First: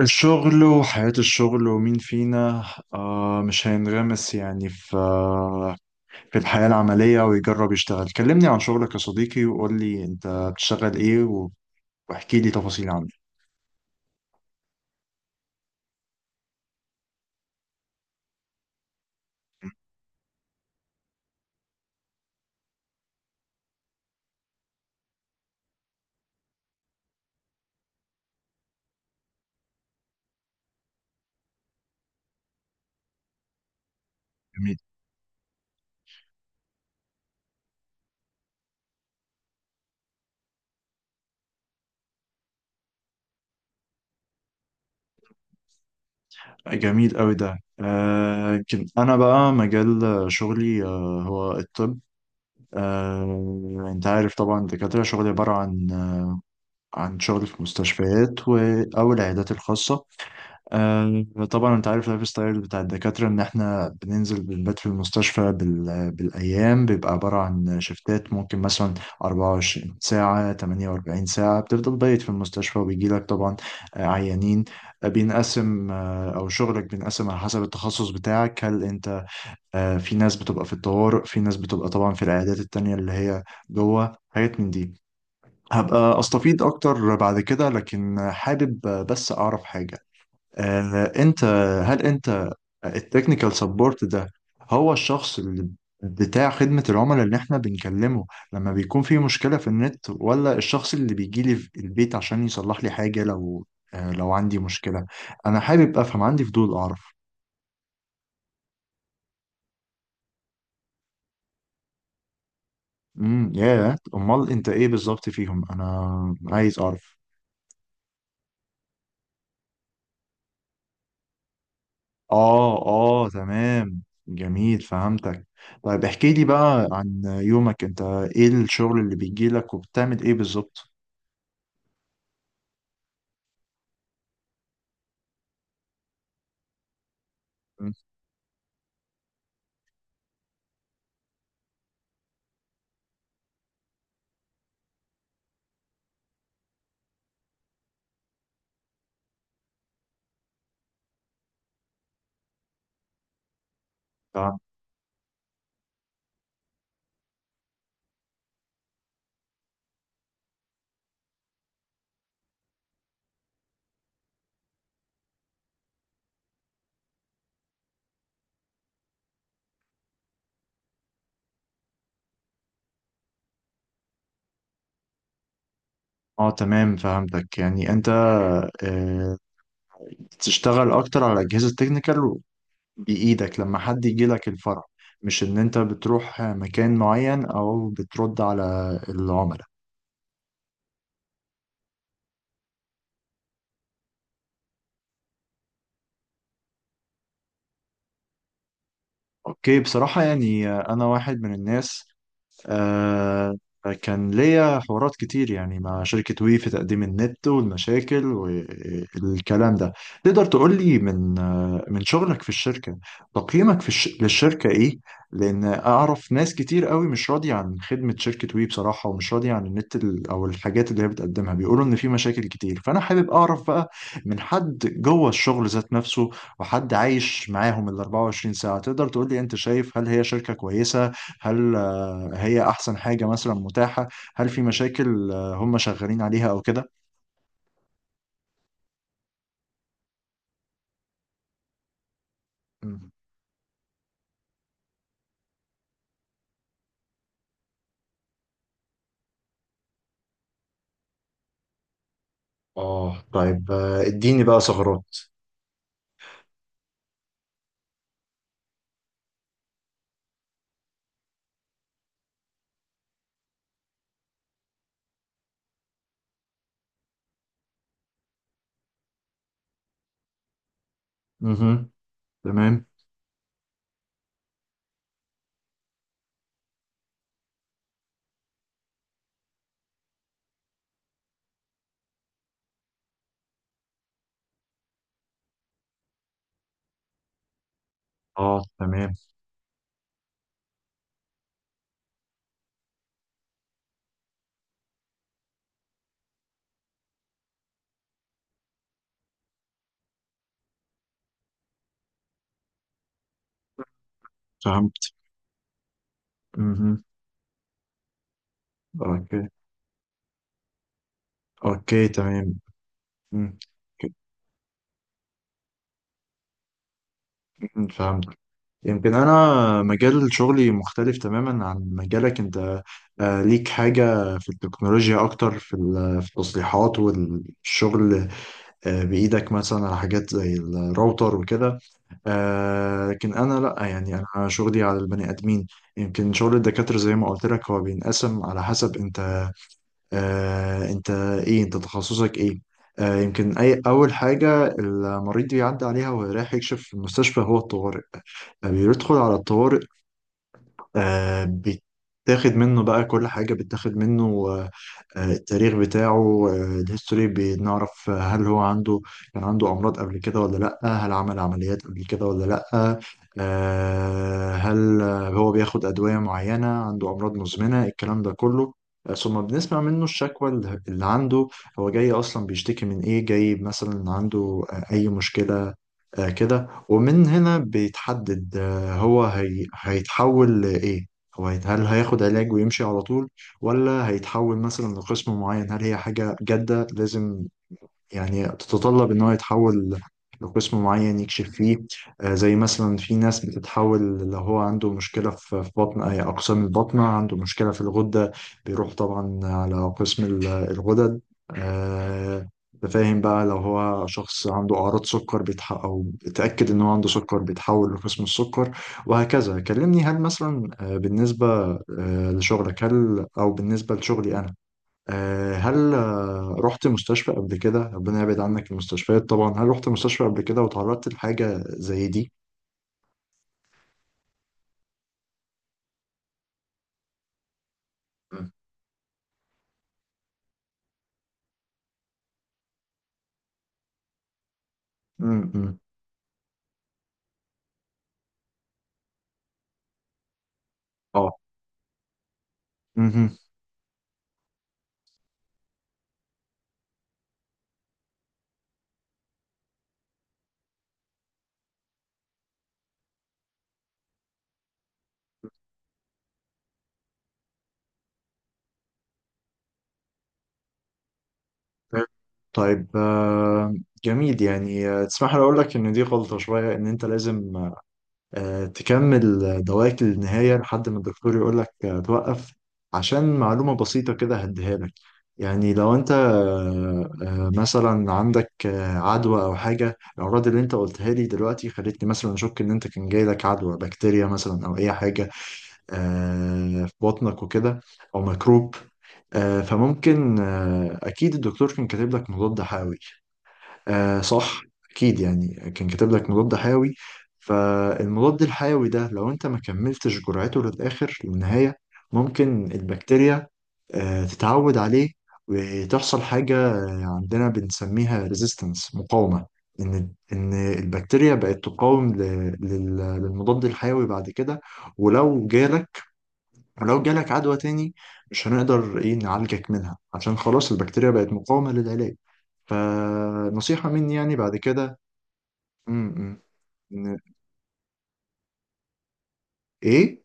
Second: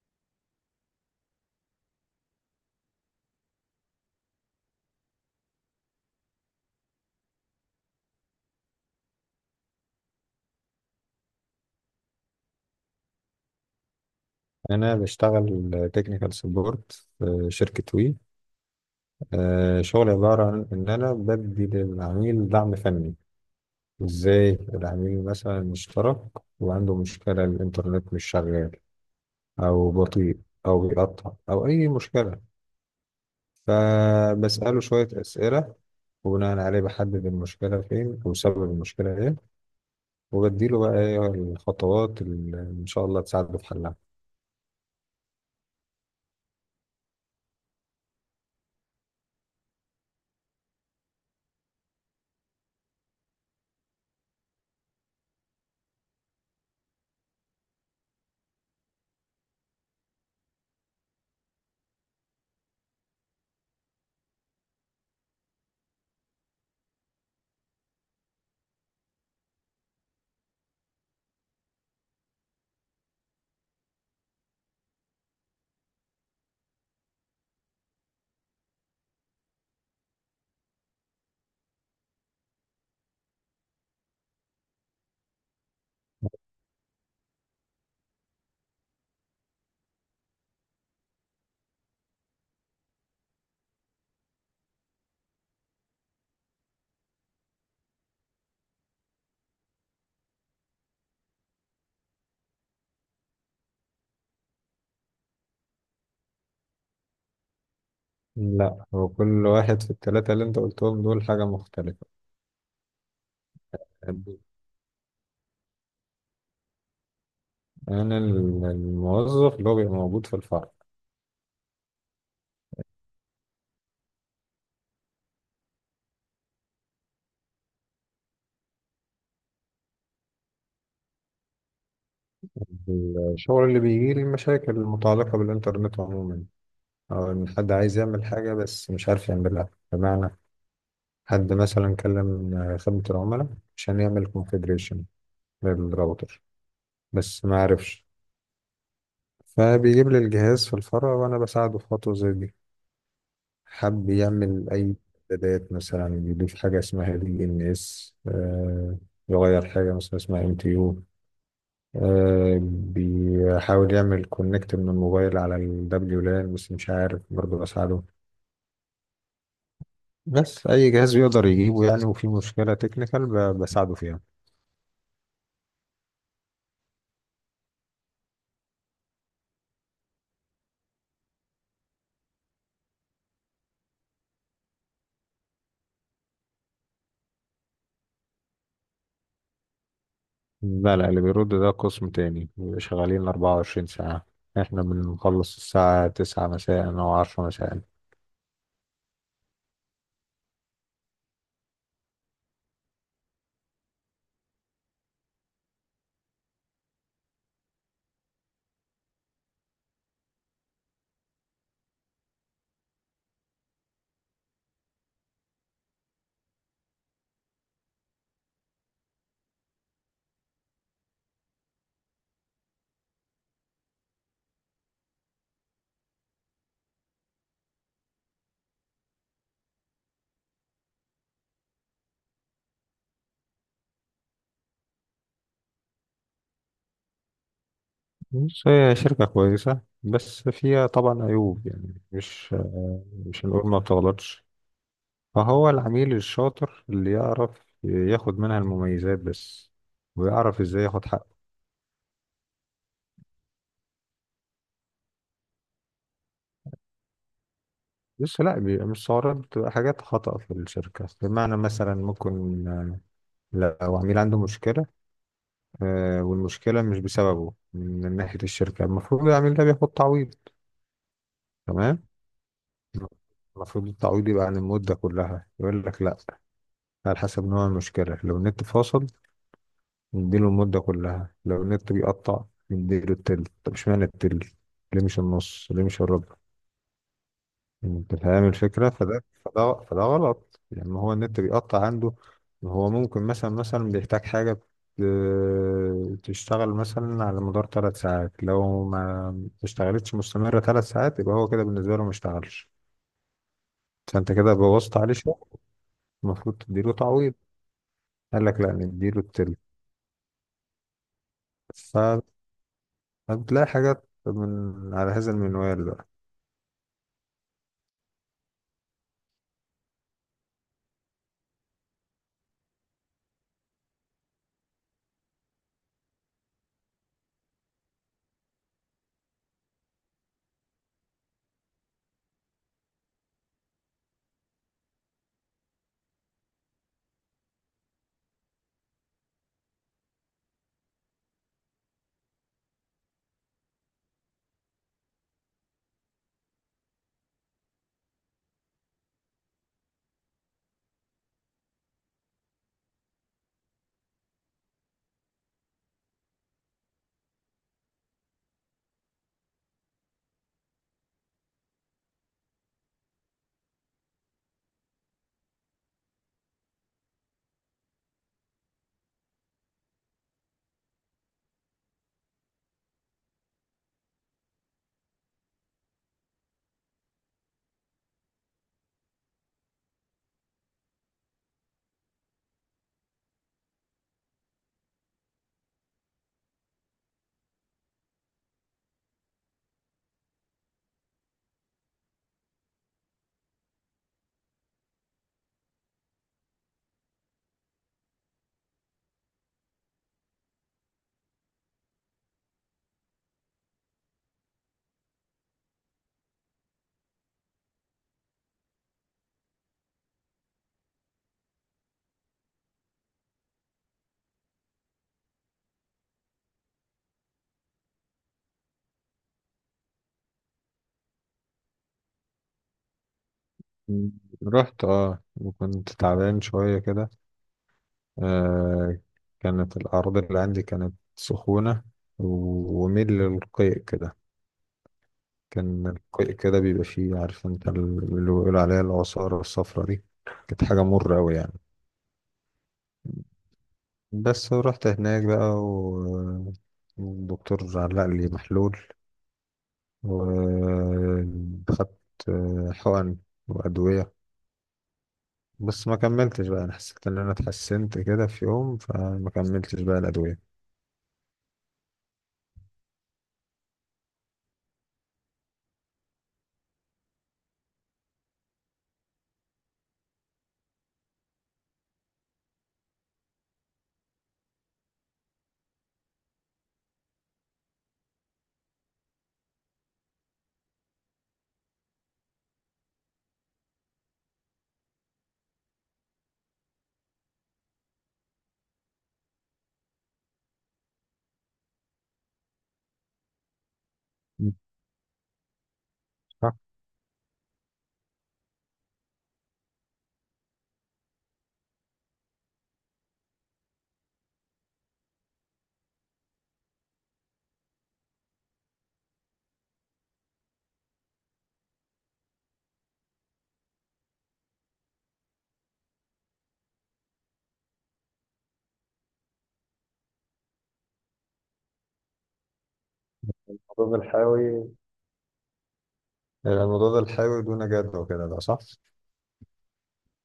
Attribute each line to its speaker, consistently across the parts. Speaker 1: الشغل وحياة الشغل ومين فينا مش هينغمس يعني في الحياة العملية ويجرب يشتغل. كلمني عن شغلك يا صديقي وقول لي انت بتشتغل ايه واحكي لي تفاصيل عنه.
Speaker 2: أنا بشتغل تكنيكال سبورت في شركة وي. شغلي عبارة عن إن أنا بدي للعميل دعم فني. إزاي العميل مثلا مشترك وعنده مشكلة الإنترنت مش شغال، أو بطيء، أو بيقطع، أو أي مشكلة،
Speaker 1: جميل.
Speaker 2: فبسأله شوية أسئلة وبناء عليه بحدد المشكلة فين أو سبب المشكلة إيه، وبديله بقى إيه الخطوات اللي إن شاء الله تساعده في حلها.
Speaker 1: جميل قوي ده. يمكن انا بقى مجال شغلي هو الطب. انت عارف طبعا الدكاترة، شغلي عبارة عن عن شغل في مستشفيات او العيادات الخاصة. آه، طبعا انت عارف اللايف ستايل بتاع الدكاترة ان احنا بننزل بنبات في المستشفى بالايام. بيبقى عبارة عن شفتات، ممكن مثلا 24 ساعة، 48 ساعة بتفضل بايت في المستشفى، وبيجيلك طبعا عيانين. آه، بينقسم آه، او شغلك بينقسم على حسب التخصص بتاعك. هل انت في ناس بتبقى في الطوارئ، في ناس بتبقى طبعا في العيادات التانية اللي هي جوه، حاجات من دي. هبقى استفيض اكتر بعد كده، لكن حابب بس اعرف حاجة. آه، انت هل انت التكنيكال سبورت ده هو الشخص اللي بتاع خدمة العملاء اللي احنا بنكلمه لما بيكون في مشكلة في النت، ولا الشخص اللي بيجي لي في البيت عشان يصلح لي حاجة لو لو عندي مشكلة؟ انا حابب افهم، عندي فضول اعرف.
Speaker 2: لا، هو كل واحد في التلاتة اللي أنت قلتهم دول حاجة مختلفة.
Speaker 1: يا امال انت ايه بالظبط فيهم؟ انا عايز اعرف.
Speaker 2: أنا الموظف اللي هو بيبقى موجود في الفرع.
Speaker 1: اه، اه، تمام. جميل، فهمتك. طيب احكي لي بقى عن يومك انت، ايه الشغل اللي بيجي لك وبتعمل ايه بالظبط؟
Speaker 2: الشغل اللي بيجي لي المشاكل المتعلقة بالإنترنت عموما، أو إن حد عايز يعمل حاجة بس مش عارف يعملها. بمعنى حد مثلا كلم خدمة العملاء عشان يعمل كونفيجريشن للراوتر بس ما عرفش، فبيجيب لي الجهاز في الفرع وأنا بساعده في خطوة زي دي. حب
Speaker 1: فاهم.
Speaker 2: يعمل أي إعدادات، مثلا يضيف حاجة اسمها دي إن إس، يغير حاجة مثلا اسمها ام تي يو، بيحاول يعمل كونكت من الموبايل على الدبليو لان بس مش عارف، برضه بساعده. بس اي جهاز بيقدر يجيبه يعني وفي مشكلة تكنيكال بساعده فيها.
Speaker 1: اه تمام، فهمتك. يعني انت آه، تشتغل اكتر على اجهزه تكنيكال بايدك لما حد يجي لك الفرع، مش ان انت بتروح مكان معين او بترد على العملاء.
Speaker 2: لا، اللي بيرد ده قسم تاني، بيبقى شغالين 24 ساعة. احنا بنخلص الساعة 9 مساء او 10 مساء.
Speaker 1: اوكي. بصراحه يعني، انا واحد من الناس آه كان ليا حوارات كتير يعني مع شركة وي في تقديم النت والمشاكل والكلام ده. تقدر تقول لي من من شغلك في الشركة تقييمك في للشركة ايه؟ لان اعرف ناس كتير قوي مش راضية عن خدمة شركة وي بصراحة، ومش راضية عن او الحاجات اللي هي بتقدمها، بيقولوا ان في مشاكل كتير. فانا حابب اعرف بقى من حد جوه الشغل ذات نفسه وحد عايش معاهم ال 24 ساعة، تقدر تقول لي انت شايف هل هي شركة كويسة؟ هل هي احسن حاجة مثلا متاحة؟ هل في مشاكل هم شغالين عليها او كده؟
Speaker 2: بس هي شركة كويسة بس فيها طبعا عيوب، يعني مش
Speaker 1: مم.
Speaker 2: مش هنقول ما بتغلطش، فهو العميل الشاطر اللي يعرف ياخد منها المميزات بس، ويعرف ازاي ياخد حقه.
Speaker 1: اه طيب، اديني بقى ثغرات.
Speaker 2: لسه، لا، بيبقى مش سعرات، بتبقى حاجات خطأ في الشركة. بمعنى مثلا ممكن، لو عميل عنده مشكلة، والمشكلة مش بسببه من ناحية الشركة، المفروض العميل ده بياخد تعويض.
Speaker 1: مهم.
Speaker 2: تمام،
Speaker 1: تمام.
Speaker 2: المفروض التعويض يبقى عن المدة كلها. يقول لك لا، على حسب نوع المشكلة، لو النت فاصل نديله المدة كلها، لو النت بيقطع نديله التلت. طب اشمعنى التلت؟ ليه مش النص؟ ليه مش الربع؟ انت فاهم
Speaker 1: اه
Speaker 2: الفكرة،
Speaker 1: تمام،
Speaker 2: فده غلط. لما هو النت بيقطع عنده، هو ممكن مثلا بيحتاج حاجة تشتغل مثلا على مدار ثلاث ساعات، لو ما اشتغلتش مستمرة ثلاث ساعات يبقى هو كده بالنسبة له ما اشتغلش، فانت كده بوظت
Speaker 1: فهمت.
Speaker 2: عليه شغل. المفروض تديله
Speaker 1: مهم.
Speaker 2: تعويض. قال لك لا، نديله
Speaker 1: اوكي.
Speaker 2: التلت.
Speaker 1: اوكي تمام. مم.
Speaker 2: فبتلاقي حاجات من على هذا المنوال بقى.
Speaker 1: مم، فهمت. يمكن انا مجال شغلي مختلف تماما عن مجالك انت. ليك حاجة في التكنولوجيا اكتر في في التصليحات والشغل بايدك مثلا على حاجات زي الراوتر وكده. لكن انا لا، يعني انا شغلي على البني ادمين. يمكن شغل الدكاتره زي ما قلت لك هو بينقسم على حسب انت آه انت ايه انت تخصصك ايه. يمكن اي اول حاجه المريض بيعدي عليها وهو رايح يكشف في المستشفى هو الطوارئ. بيدخل على الطوارئ، آه، بتاخد منه بقى كل حاجة. بتاخد منه التاريخ بتاعه، الهيستوري، بنعرف هل هو عنده، كان عنده أمراض قبل كده ولا لأ، هل عمل عمليات قبل كده ولا لأ، آه، هل آه، هو بياخد أدوية معينة، عنده أمراض مزمنة، الكلام ده كله. ثم بنسمع منه الشكوى اللي عنده، هو جاي أصلا بيشتكي من إيه؟ جاي مثلا عنده أي مشكلة كده. ومن هنا بيتحدد هو هيتحول لإيه؟ هل هياخد علاج ويمشي على طول، ولا هيتحول مثلا لقسم معين؟ هل هي حاجة جادة لازم يعني تتطلب ان هو يتحول لقسم معين يكشف فيه؟ زي مثلا في ناس بتتحول لو هو عنده مشكلة في بطن، أي أقسام البطنة، عنده مشكلة في الغدة بيروح طبعا على قسم الغدد. آه، أنت فاهم بقى. لو هو شخص عنده أعراض سكر بيتح أو اتأكد إن هو عنده سكر بيتحول لقسم السكر، وهكذا. كلمني هل مثلا بالنسبة لشغلك، هل أو بالنسبة لشغلي أنا آه، هل آه، رحت مستشفى قبل كده؟ ربنا يبعد عنك المستشفيات طبعا. هل رحت مستشفى قبل كده وتعرضت لحاجة زي دي؟
Speaker 2: م. رحت، اه، وكنت تعبان شوية كده.
Speaker 1: مم.
Speaker 2: آه كانت الأعراض اللي عندي كانت سخونة وميل للقيء كده.
Speaker 1: مم، مم.
Speaker 2: كان القيء كده بيبقى فيه، عارف انت اللي بيقولوا عليها العصارة الصفرة دي، كانت حاجة مرة
Speaker 1: اه.
Speaker 2: أوي يعني.
Speaker 1: مهم.
Speaker 2: بس رحت هناك بقى والدكتور علق لي محلول، وخدت حقن وأدوية، بس ما كملتش بقى. أنا حسيت إن أنا اتحسنت كده في يوم فما كملتش بقى الأدوية.
Speaker 1: طيب، جميل. يعني تسمح لي اقول لك ان دي غلطة شوية، ان انت لازم تكمل دواك للنهاية لحد ما الدكتور يقول لك توقف. عشان معلومة بسيطة كده هديها لك، يعني لو انت مثلا عندك عدوى او حاجة. الأمراض اللي انت قلتها لي دلوقتي خلتني مثلا اشك ان انت كان جاي لك عدوى بكتيريا مثلا او اي حاجة في بطنك وكده، او ميكروب. فممكن اكيد الدكتور كان كاتب لك مضاد حيوي. صح. اكيد يعني كان كاتب لك
Speaker 2: صح.
Speaker 1: مضاد حيوي. فالمضاد الحيوي ده لو انت ما كملتش جرعته للاخر للنهايه، ممكن البكتيريا تتعود عليه، وتحصل حاجه عندنا بنسميها ريزيستنس، مقاومه. ان ان البكتيريا بقت تقاوم للمضاد الحيوي بعد كده. ولو جالك ولو جالك عدوى تاني مش هنقدر ايه نعالجك منها، عشان خلاص البكتيريا بقت مقاومه للعلاج. فنصيحه
Speaker 2: الحبوب
Speaker 1: مني يعني بعد
Speaker 2: الحيوي،
Speaker 1: كده. امم
Speaker 2: هيبقى المضاد
Speaker 1: ن-
Speaker 2: الحيوي دون جدوى كده، ده صح؟
Speaker 1: ايه.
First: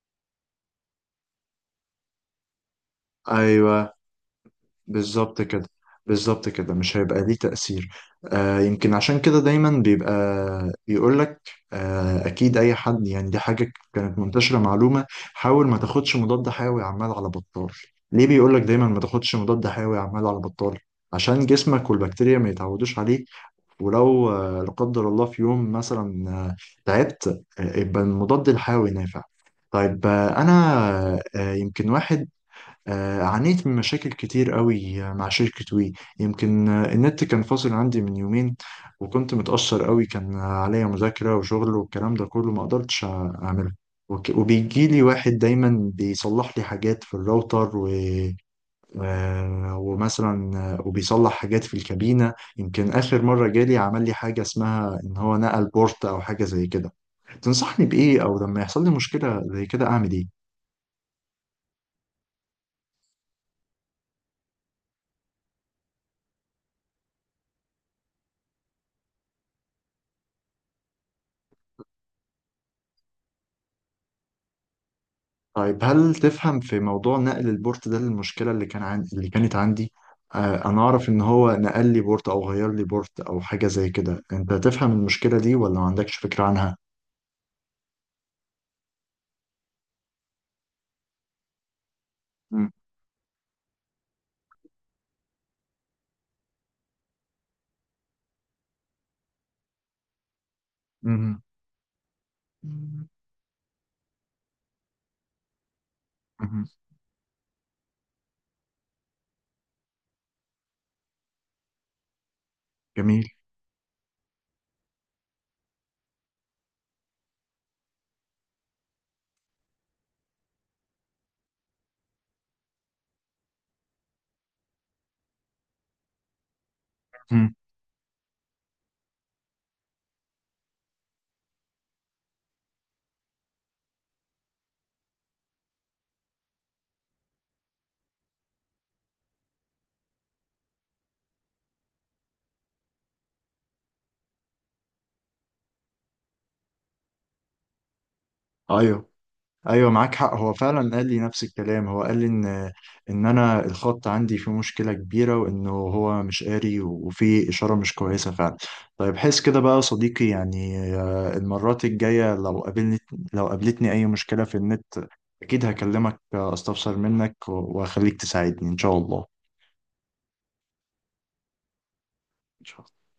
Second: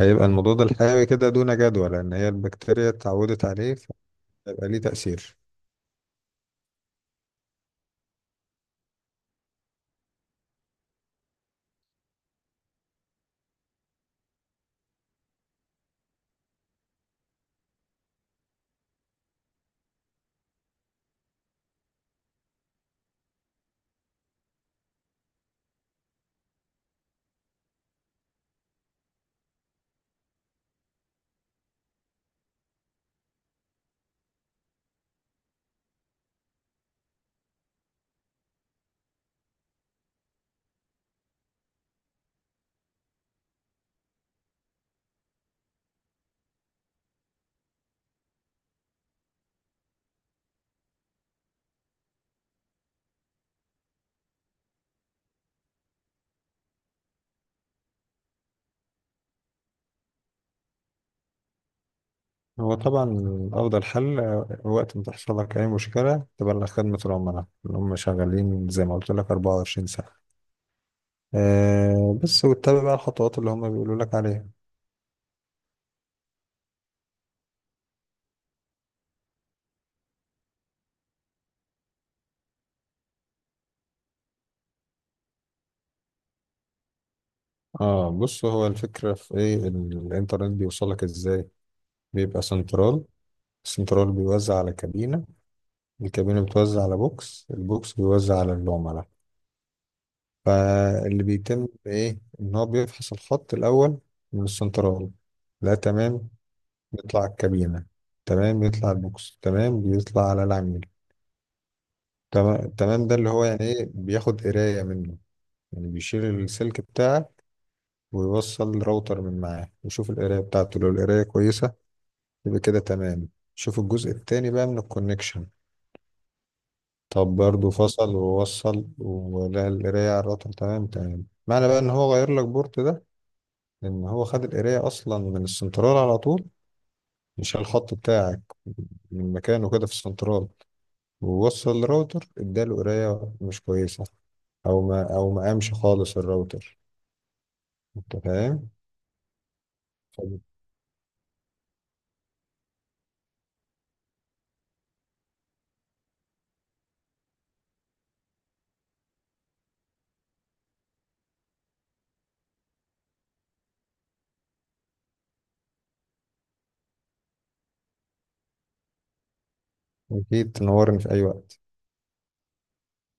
Speaker 2: هيبقى المضاد الحيوي كده دون جدوى لأن هي البكتيريا اتعودت عليه،
Speaker 1: ايوه،
Speaker 2: فهيبقى ليه تأثير.
Speaker 1: بالظبط كده. بالظبط كده، مش هيبقى ليه تأثير. يمكن عشان كده دايما بيبقى يقول لك اكيد، اي حد يعني. دي حاجة كانت منتشرة معلومة: حاول ما تاخدش مضاد حيوي عمال على بطال. ليه بيقول لك دايما ما تاخدش مضاد حيوي عمال على بطال؟ عشان جسمك والبكتيريا ما يتعودوش عليه. ولو لا قدر الله في يوم مثلا تعبت، يبقى المضاد الحيوي نافع. طيب انا آه، يمكن واحد آه، عانيت من مشاكل كتير قوي مع شركة وي. يمكن النت كان فاصل عندي من يومين، وكنت متأثر قوي، كان عليا مذاكرة وشغل والكلام ده كله ما قدرتش أعمله. وبيجيلي واحد دايما بيصلح لي حاجات في الراوتر و... آه، ومثلا آه، وبيصلح حاجات في الكابينة. يمكن آخر مرة جالي عمل لي حاجة اسمها إن هو نقل بورت أو حاجة زي كده. تنصحني بإيه أو لما يحصل لي مشكلة زي كده أعمل إيه؟
Speaker 2: هو طبعا أفضل حل، وقت ما تحصل لك أي مشكلة تبلغ خدمة العملاء، إن هم شغالين زي ما قلت لك 24 ساعة. بس واتبع بقى الخطوات اللي هم بيقولوا لك عليها.
Speaker 1: طيب هل تفهم في موضوع نقل البورت ده؟ المشكلة اللي كانت عندي أنا أعرف إن هو نقل لي بورت أو غير لي بورت أو حاجة زي كده، أنت تفهم المشكلة دي ولا ما عندكش فكرة عنها؟
Speaker 2: اه بص، هو الفكرة في ايه. الانترنت بيوصلك ازاي؟ بيبقى
Speaker 1: مم.
Speaker 2: سنترال، السنترال بيوزع على كابينة، الكابينة بتوزع على بوكس، البوكس بيوزع على العملاء. فاللي
Speaker 1: مم.
Speaker 2: بيتم ايه، ان هو
Speaker 1: مم.
Speaker 2: بيفحص الخط الاول من السنترال. لا، تمام، بيطلع الكابينة، تمام، بيطلع البوكس، تمام، بيطلع على العميل، تمام تمام. ده
Speaker 1: جميل.
Speaker 2: اللي هو يعني ايه، بياخد قراية منه، يعني بيشيل السلك بتاعه ويوصل راوتر من معاه يشوف القراية بتاعته. لو القراية كويسة يبقى كده تمام، شوف الجزء التاني بقى من الكونكشن. طب
Speaker 1: مم.
Speaker 2: برضه فصل ووصل ولقى القراية على الراوتر تمام تمام، معنى بقى ان هو غير لك بورت ده، لأن هو خد القراية أصلا من السنترال على طول، مش على الخط بتاعك. من مكانه كده في السنترال ووصل الراوتر، اداله قراية مش كويسة، أو ما أو ما قامش خالص الراوتر. أنت فاهم؟
Speaker 1: أيوه. ايوه، معاك حق، هو فعلا قال لي نفس الكلام. هو قال لي ان انا الخط عندي فيه مشكله كبيره وانه هو مش قاري وفي اشاره مش كويسه فعلا. طيب حس كده بقى يا صديقي. يعني المرات الجايه لو لو قابلتني اي مشكله في النت، اكيد هكلمك استفسر منك واخليك تساعدني ان شاء الله.
Speaker 2: فأكيد تنورني في أي وقت.
Speaker 1: إن شاء الله.